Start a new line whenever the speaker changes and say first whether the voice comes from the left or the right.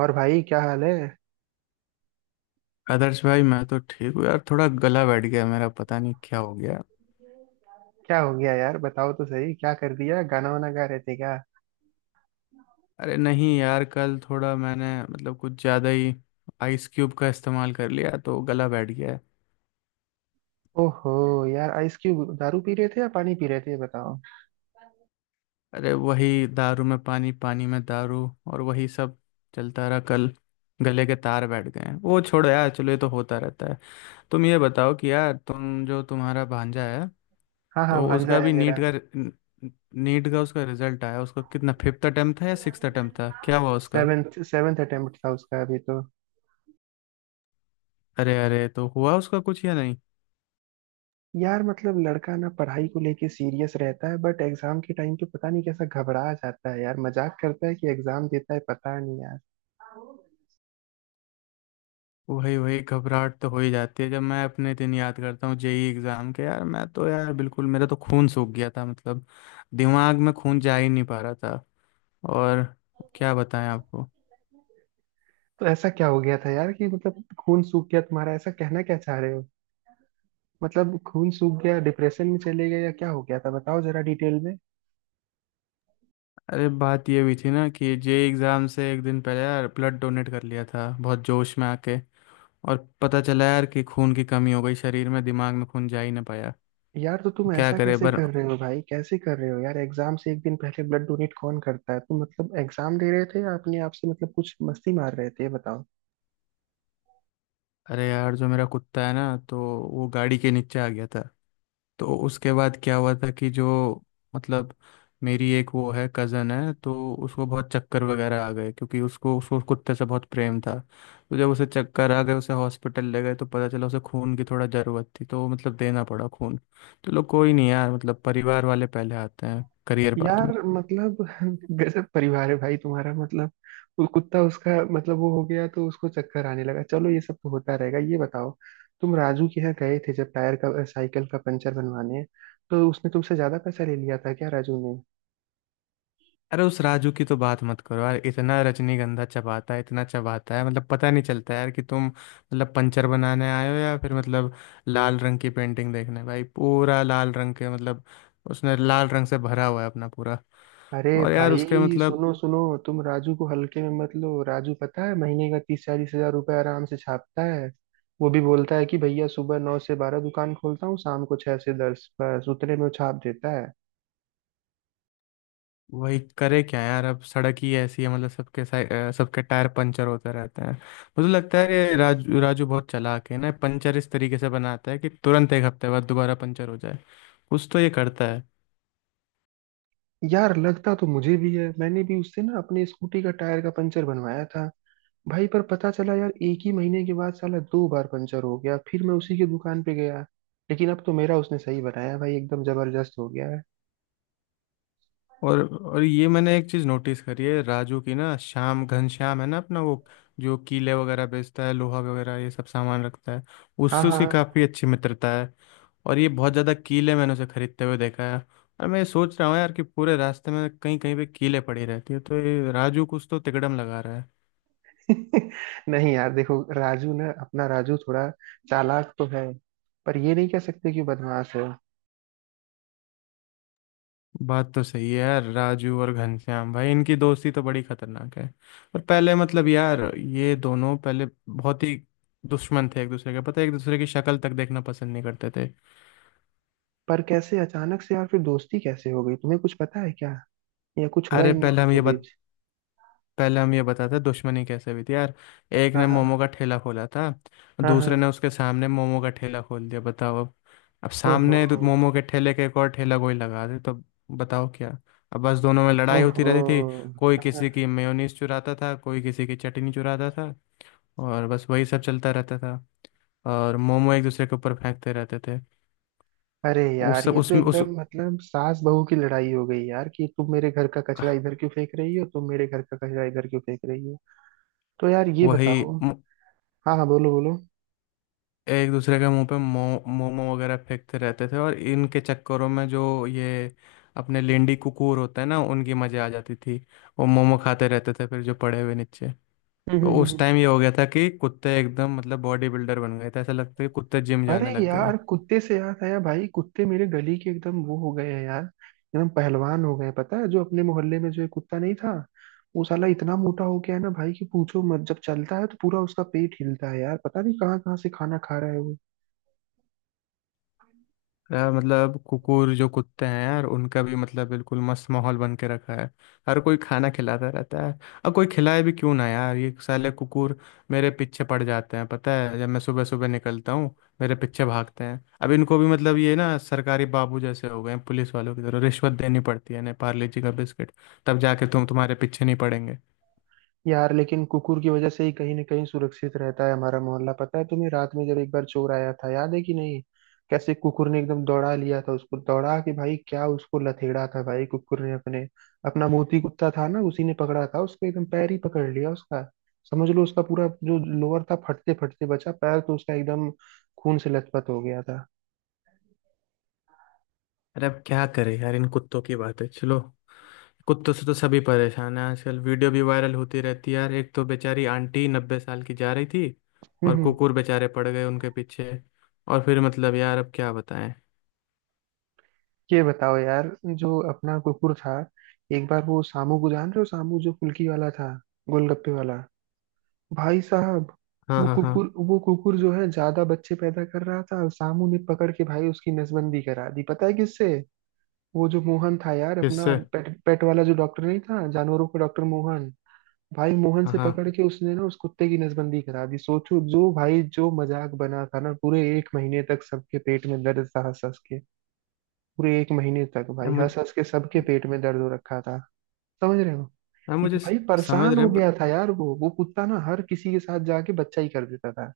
right: और भाई क्या हाल है।
left: आदर्श भाई, मैं तो ठीक हूँ यार। थोड़ा गला बैठ गया मेरा, पता नहीं क्या हो गया।
right: क्या हो गया यार, बताओ तो सही, क्या कर दिया? गाना वाना गा रहे थे क्या?
left: अरे नहीं यार, कल थोड़ा मैंने मतलब कुछ ज़्यादा ही आइस क्यूब का इस्तेमाल कर लिया तो गला बैठ गया है।
right: ओहो। यार आइस क्यूब, दारू पी रहे थे या पानी पी रहे थे, ये बताओ।
left: अरे वही, दारू में पानी, पानी में दारू और वही सब चलता रहा कल। गले के तार बैठ गए हैं, वो छोड़ो यार। चलो, ये तो होता रहता है। तुम ये बताओ कि यार तुम जो तुम्हारा भांजा है,
right: हाँ हाँ,
left: तो
right: भांजा
left: उसका
right: है
left: भी
right: मेरा।
left: नीट का, नीट का उसका रिजल्ट आया। उसका कितना फिफ्थ अटेम्प्ट था या सिक्स्थ अटेम्प्ट था, क्या हुआ उसका?
right: सेवेंथ सेवेंथ अटेम्प्ट था उसका अभी तो।
left: अरे अरे, तो हुआ उसका कुछ या नहीं?
right: यार मतलब लड़का ना पढ़ाई को लेके सीरियस रहता है, बट एग्जाम के टाइम पे पता नहीं कैसा घबरा जाता है। यार मजाक करता है कि एग्जाम देता है, पता नहीं यार।
left: वही वही घबराहट तो हो ही जाती है। जब मैं अपने दिन याद करता हूँ जेई एग्जाम के, यार मैं तो यार बिल्कुल, मेरा तो खून सूख गया था मतलब। दिमाग में खून जा ही नहीं पा रहा था। और क्या बताएं आपको।
right: तो ऐसा क्या हो गया था यार कि मतलब खून सूख गया तुम्हारा, ऐसा कहना क्या चाह रहे हो? मतलब खून सूख गया, डिप्रेशन में चले गए या क्या हो गया था, बताओ जरा डिटेल में।
left: अरे, बात ये हुई थी ना कि जेई एग्जाम से एक दिन पहले यार ब्लड डोनेट कर लिया था बहुत जोश में आके। और पता चला यार कि खून की कमी हो गई शरीर में, दिमाग में खून जा ही ना पाया।
right: यार तो तुम
left: क्या
right: ऐसा
left: करे
right: कैसे
left: पर।
right: कर रहे हो भाई, कैसे कर रहे हो यार, एग्जाम से एक दिन पहले ब्लड डोनेट कौन करता है? तुम मतलब एग्जाम दे रहे थे या अपने आप से मतलब कुछ मस्ती मार रहे थे, ये बताओ।
left: अरे यार, जो मेरा कुत्ता है ना, तो वो गाड़ी के नीचे आ गया था। तो उसके बाद क्या हुआ था कि जो मतलब, मेरी एक वो है, कज़न है, तो उसको बहुत चक्कर वगैरह आ गए क्योंकि उसको उसको उस कुत्ते से बहुत प्रेम था। तो जब उसे चक्कर आ गए, उसे हॉस्पिटल ले गए तो पता चला उसे खून की थोड़ा ज़रूरत थी, तो मतलब देना पड़ा खून। चलो कोई नहीं यार, मतलब परिवार वाले पहले आते हैं, करियर बाद
right: यार
left: में।
right: मतलब गजब परिवार है भाई तुम्हारा। मतलब वो कुत्ता उसका मतलब वो हो गया तो उसको चक्कर आने लगा, चलो ये सब तो होता रहेगा। ये बताओ, तुम राजू के यहाँ गए थे जब टायर का साइकिल का पंचर बनवाने, तो उसने तुमसे ज्यादा पैसा ले लिया था क्या राजू?
left: अरे उस राजू की तो बात मत करो यार। इतना रजनीगंधा चबाता है, इतना चबाता है, मतलब पता नहीं चलता यार कि तुम मतलब पंचर बनाने आए हो या फिर मतलब लाल रंग की पेंटिंग देखने। भाई पूरा लाल रंग के मतलब, उसने लाल रंग से भरा हुआ है अपना पूरा।
right: अरे
left: और यार उसके
right: भाई
left: मतलब,
right: सुनो सुनो, तुम राजू को हल्के में मत लो। राजू पता है महीने का 30-40 हजार रुपये आराम से छापता है। वो भी बोलता है कि भैया सुबह 9 से 12 दुकान खोलता हूँ, शाम को 6 से 10, बस उतने में वो छाप देता है।
left: वही करे क्या यार। अब सड़क ही ऐसी है मतलब सबके टायर पंचर होते रहते हैं। मुझे लगता है ये राजू, राजू बहुत चालाक है ना। पंचर इस तरीके से बनाता है कि तुरंत एक हफ्ते बाद दोबारा पंचर हो जाए। कुछ तो ये करता है।
right: यार लगता तो मुझे भी है, मैंने भी उससे ना अपने स्कूटी का टायर का पंचर बनवाया था भाई, पर पता चला यार एक ही महीने के बाद साला दो बार पंचर हो गया, फिर मैं उसी की दुकान पे गया। लेकिन अब तो मेरा उसने सही बनाया भाई, एकदम जबरदस्त हो गया है।
left: और और ये मैंने एक चीज़ नोटिस करी है राजू की ना, श्याम घनश्याम है ना अपना वो, जो कीले वगैरह बेचता है, लोहा वगैरह ये सब सामान रखता है,
right: हाँ
left: उससे
right: हाँ
left: उसकी
right: हाँ।
left: काफ़ी अच्छी मित्रता है। और ये बहुत ज़्यादा कीले मैंने उसे खरीदते हुए देखा है। और मैं ये सोच रहा हूँ यार कि पूरे रास्ते में कहीं कहीं पे कीले पड़ी रहती है, तो ये राजू कुछ तो तिकड़म लगा रहा है।
right: नहीं यार देखो, राजू ना अपना राजू थोड़ा चालाक तो है, पर ये नहीं कह सकते कि बदमाश है।
left: बात तो सही है यार, राजू और घनश्याम भाई इनकी दोस्ती तो बड़ी खतरनाक है। और पहले मतलब यार, ये दोनों पहले बहुत ही दुश्मन थे एक दूसरे के। पता है एक दूसरे की शक्ल तक देखना पसंद नहीं करते थे।
right: पर कैसे अचानक से यार फिर दोस्ती कैसे हो गई, तुम्हें कुछ पता है क्या, या कुछ हुआ
left: अरे
right: इन
left: पहले
right: दोनों
left: हम
right: के
left: ये बत,
right: बीच?
left: पहले हम ये बताते हैं दुश्मनी कैसे हुई थी यार। एक
right: हाँ
left: ने मोमो
right: हाँ।
left: का ठेला खोला था।
right: हाँ
left: दूसरे
right: हाँ।
left: ने उसके सामने मोमो का ठेला खोल दिया, बताओ अब। अब
right: ओहो।
left: सामने तो मोमो के ठेले के एक और ठेला कोई लगा दे तो बताओ क्या। अब बस दोनों में लड़ाई होती
right: ओहो।
left: रहती थी। कोई
right: हाँ,
left: किसी
right: हाँ।
left: की मेयोनीज चुराता था, कोई किसी की चटनी चुराता था। और बस वही सब चलता रहता था। और मोमो एक दूसरे के ऊपर फेंकते रहते थे।
right: अरे यार ये तो
left: उस
right: एकदम मतलब सास बहू की लड़ाई हो गई यार कि तुम मेरे घर का कचरा इधर क्यों फेंक रही हो, तुम मेरे घर का कचरा इधर क्यों फेंक रही हो। तो यार ये
left: वही,
right: बताओ। हाँ हाँ, बोलो बोलो।
left: एक दूसरे के मुंह पे मोमो वगैरह फेंकते रहते थे। और इनके चक्करों में जो ये अपने लेंडी कुकूर होते हैं ना, उनकी मजे आ जाती थी। वो मोमो खाते रहते थे फिर जो पड़े हुए नीचे। तो उस
right: हम्म।
left: टाइम ये हो गया था कि कुत्ते एकदम मतलब बॉडी बिल्डर बन गए थे। ऐसा लगता है कि कुत्ते जिम जाने
right: अरे
left: लग गए।
right: यार कुत्ते से याद आया भाई, कुत्ते मेरे गली के एकदम वो हो गए हैं यार, एकदम पहलवान हो गए हैं। पता है जो अपने मोहल्ले में जो एक कुत्ता नहीं था, वो साला इतना मोटा हो गया है ना भाई कि पूछो मत, जब चलता है तो पूरा उसका पेट हिलता है। यार पता नहीं कहाँ कहाँ से खाना खा रहा है वो।
left: यार मतलब कुकुर, जो कुत्ते हैं यार, उनका भी मतलब बिल्कुल मस्त माहौल बन के रखा है। हर कोई खाना खिलाता रहता है। और कोई खिलाए भी क्यों ना यार। ये साले कुकुर मेरे पीछे पड़ जाते हैं, पता है जब मैं सुबह सुबह निकलता हूँ, मेरे पीछे भागते हैं। अब इनको भी मतलब, ये ना सरकारी बाबू जैसे हो गए हैं, पुलिस वालों की तरह रिश्वत देनी पड़ती है ना, पार्ले जी का बिस्किट, तब जाके तुम्हारे पीछे नहीं पड़ेंगे।
right: यार लेकिन कुकुर की वजह से ही कहीं ना कहीं सुरक्षित रहता है हमारा मोहल्ला। पता है तुम्हें, रात में जब एक बार चोर आया था, याद है कि नहीं, कैसे कुकुर ने एकदम दौड़ा लिया था उसको, दौड़ा के भाई क्या उसको लथेड़ा था भाई कुकुर ने अपने। अपना मोती कुत्ता था ना, उसी ने पकड़ा था उसको, एकदम पैर ही पकड़ लिया उसका। समझ लो उसका पूरा जो लोअर था फटते फटते बचा, पैर तो उसका एकदम खून से लथपथ हो गया था।
left: अरे अब क्या करें यार, इन कुत्तों की बात है चलो। कुत्तों से तो सभी परेशान है। आजकल वीडियो भी वायरल होती रहती है यार। एक तो बेचारी आंटी 90 साल की जा रही थी, और
right: हम्म।
left: कुकुर बेचारे पड़ गए उनके पीछे। और फिर मतलब यार अब क्या बताएं।
right: ये बताओ यार, जो अपना कुकुर था, एक बार वो सामू को जान रहे हो, सामू जो फुल्की वाला था, गोलगप्पे वाला, भाई साहब,
left: हाँ
right: वो
left: हाँ हाँ।
right: कुकुर, वो कुकुर जो है ज्यादा बच्चे पैदा कर रहा था, और सामू ने पकड़ के भाई उसकी नसबंदी करा दी। पता है किससे? वो जो मोहन था यार अपना,
left: किससे?
right: पेट पेट वाला जो डॉक्टर नहीं था, जानवरों का डॉक्टर मोहन। भाई मोहन
left: हाँ
right: से
left: हाँ।
right: पकड़ के उसने ना उस कुत्ते की नसबंदी करा दी। सोचो, जो भाई जो मजाक बना था ना, पूरे एक महीने तक सबके पेट में दर्द था हंस हंस के। पूरे एक महीने तक
left: यार
right: भाई
left: मुझे,
right: हंस हंस के सबके पेट में दर्द हो रखा था। समझ रहे हो? भाई
left: समझ
right: परेशान
left: रहे
right: हो
left: हैं but।
right: गया था यार, वो कुत्ता ना हर किसी के साथ जाके बच्चा ही कर देता था।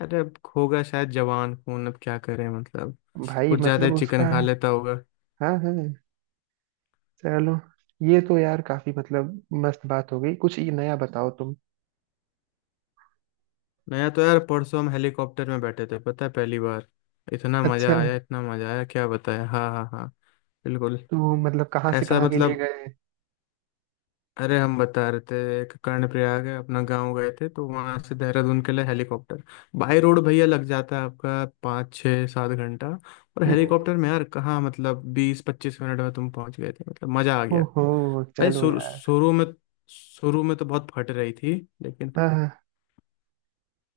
left: अरे अब होगा शायद जवान खून, अब क्या करें मतलब।
right: भाई
left: कुछ ज्यादा
right: मतलब
left: ही चिकन
right: उसका।
left: खा लेता होगा।
right: हाँ हाँ। चलो, ये तो यार काफी मतलब मस्त बात हो गई, कुछ ये नया बताओ तुम।
left: नया तो यार परसों हम हेलीकॉप्टर में बैठे थे, पता है, पहली बार। इतना
right: अच्छा,
left: मजा आया, इतना मजा आया, क्या बताया। हाँ हाँ हाँ। बिल्कुल।
right: तो मतलब कहाँ से
left: ऐसा
right: कहाँ के लिए
left: मतलब,
right: गए?
left: अरे हम बता रहे थे। एक कर्णप्रयाग है अपना गांव, गए थे तो वहां से देहरादून के लिए हेलीकॉप्टर। बाय रोड भैया लग जाता है आपका 5, 6, 7 घंटा, और
right: हम्म।
left: हेलीकॉप्टर में यार कहाँ, मतलब 20-25 मिनट में तुम पहुंच गए थे, मतलब मजा आ गया।
right: ओहो
left: भाई
right: चलो
left: शुरू
right: यार।
left: शुरू में, तो बहुत फट रही थी लेकिन।
right: हाँ हाँ।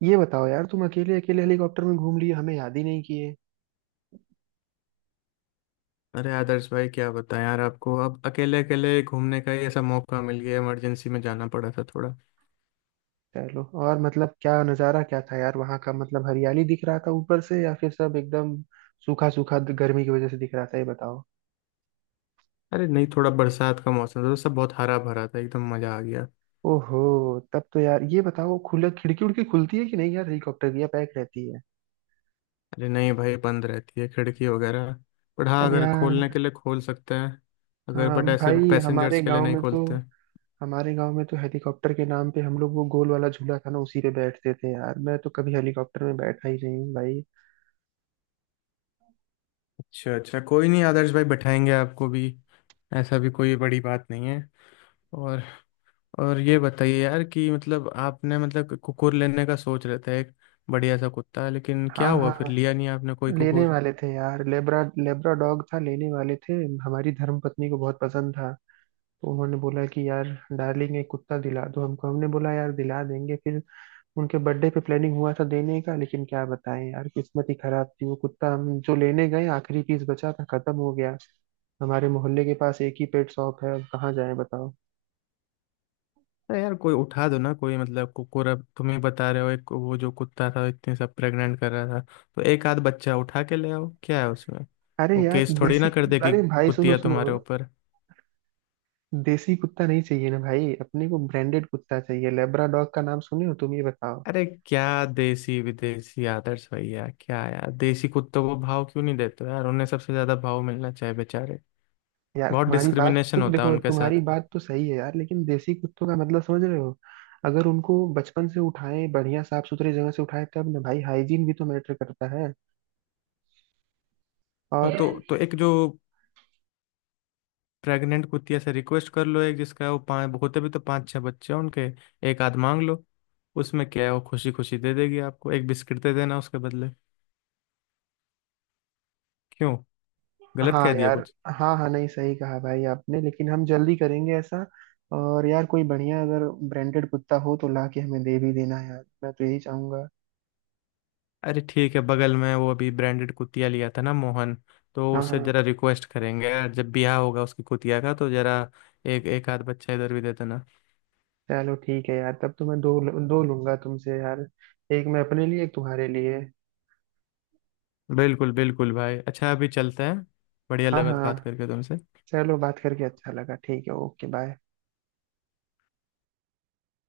right: ये बताओ यार, तुम अकेले अकेले हेलीकॉप्टर में घूम लिए, हमें याद ही नहीं किए।
left: अरे आदर्श भाई क्या बताएं यार आपको, अब अकेले अकेले घूमने का ही ऐसा मौका मिल गया, इमरजेंसी में जाना पड़ा था थोड़ा।
right: चलो, और मतलब क्या नज़ारा क्या था यार वहाँ का? मतलब हरियाली दिख रहा था ऊपर से, या फिर सब एकदम सूखा सूखा गर्मी की वजह से दिख रहा था, ये बताओ।
left: अरे नहीं, थोड़ा बरसात का मौसम था तो सब बहुत हरा भरा था, एकदम मजा आ गया।
right: ओहो। तब तो यार ये बताओ, खुला खिड़की उड़की खुलती है कि नहीं यार हेलीकॉप्टर की, या पैक रहती है?
left: अरे नहीं भाई, बंद रहती है खिड़की वगैरह। बट हाँ,
right: अब
left: अगर खोलने
right: यार,
left: के लिए खोल सकते हैं। अगर बट
right: हम
left: ऐसे
right: भाई हमारे
left: पैसेंजर्स के लिए
right: गांव
left: नहीं
right: में तो,
left: खोलते।
right: हमारे गांव में तो हेलीकॉप्टर के नाम पे हम लोग वो गोल वाला झूला था ना उसी पे बैठते थे यार, मैं तो कभी हेलीकॉप्टर में बैठा ही नहीं हूँ भाई।
left: अच्छा अच्छा, कोई नहीं आदर्श भाई, बैठाएंगे आपको भी। ऐसा भी कोई बड़ी बात नहीं है। और और ये बताइए यार कि मतलब आपने मतलब कुकुर लेने का सोच रहे थे, एक बढ़िया सा कुत्ता, लेकिन क्या
right: हाँ
left: हुआ फिर,
right: हाँ।
left: लिया नहीं आपने कोई
right: लेने
left: कुकुर।
right: वाले थे यार, लेब्रा लेब्रा डॉग था, लेने वाले थे। हमारी धर्म पत्नी को बहुत पसंद था। तो उन्होंने बोला कि यार डार्लिंग एक कुत्ता दिला दो हमको, हमने बोला यार दिला देंगे। फिर उनके बर्थडे पे प्लानिंग हुआ था देने का, लेकिन क्या बताएं यार, किस्मत ही खराब थी, वो कुत्ता हम जो लेने गए आखिरी पीस बचा था, खत्म हो गया। हमारे मोहल्ले के पास एक ही पेट शॉप है, अब कहाँ जाए बताओ।
left: अरे यार कोई उठा दो ना कोई, मतलब कुकुर। अब तुम्हें बता रहे हो, एक वो जो कुत्ता था इतने सब प्रेग्नेंट कर रहा था, तो एक आध बच्चा उठा के ले आओ, क्या है उसमें।
right: अरे
left: वो
right: यार
left: केस थोड़ी
right: देसी।
left: ना कर देगी
right: अरे भाई सुनो
left: कुतिया
right: सुनो।
left: तुम्हारे ऊपर।
right: देसी कुत्ता नहीं चाहिए ना भाई, अपने को ब्रांडेड कुत्ता चाहिए। लेब्राडॉग का नाम सुने हो तुम, ये बताओ।
left: अरे क्या देसी विदेशी, आदर्श भैया क्या यार, देसी कुत्तों को भाव क्यों नहीं देते हो यार, उन्हें सबसे ज्यादा भाव मिलना चाहिए बेचारे।
right: यार
left: बहुत
right: तुम्हारी बात,
left: डिस्क्रिमिनेशन
right: तुम
left: होता है
right: देखो
left: उनके
right: तुम्हारी
left: साथ।
right: बात तो सही है यार, लेकिन देसी कुत्तों का मतलब समझ रहे हो, अगर उनको बचपन से उठाए बढ़िया साफ सुथरे जगह से उठाए तब ना भाई, हाइजीन भी तो मैटर करता है।
left: तो तो
right: और,
left: तो एक जो प्रेग्नेंट कुतिया से रिक्वेस्ट कर लो, एक जिसका वो पाँच होते भी, तो 5, 6 बच्चे हैं उनके, एक आध मांग लो, उसमें क्या है। वो खुशी खुशी दे देगी आपको, एक बिस्किट दे देना उसके बदले। क्यों, गलत
right: हाँ
left: कह दिया
right: यार,
left: कुछ?
right: हाँ हाँ, नहीं सही कहा भाई आपने, लेकिन हम जल्दी करेंगे ऐसा। और यार कोई बढ़िया अगर ब्रांडेड कुत्ता हो तो ला के हमें दे भी देना यार, मैं तो यही चाहूंगा।
left: अरे ठीक है, बगल में वो अभी ब्रांडेड कुतिया लिया था ना मोहन, तो
right: हाँ
left: उससे
right: हाँ।
left: जरा रिक्वेस्ट करेंगे यार, जब ब्याह होगा उसकी कुतिया का, तो जरा एक एक आध बच्चा इधर भी दे देना।
right: चलो ठीक है यार, तब तो मैं दो, दो लूंगा तुमसे यार, एक मैं अपने लिए एक तुम्हारे लिए।
left: बिल्कुल बिल्कुल भाई, अच्छा अभी चलते हैं, बढ़िया
right: हाँ
left: लगा तो बात
right: हाँ।
left: करके तुमसे।
right: चलो बात करके अच्छा लगा, ठीक है, ओके बाय।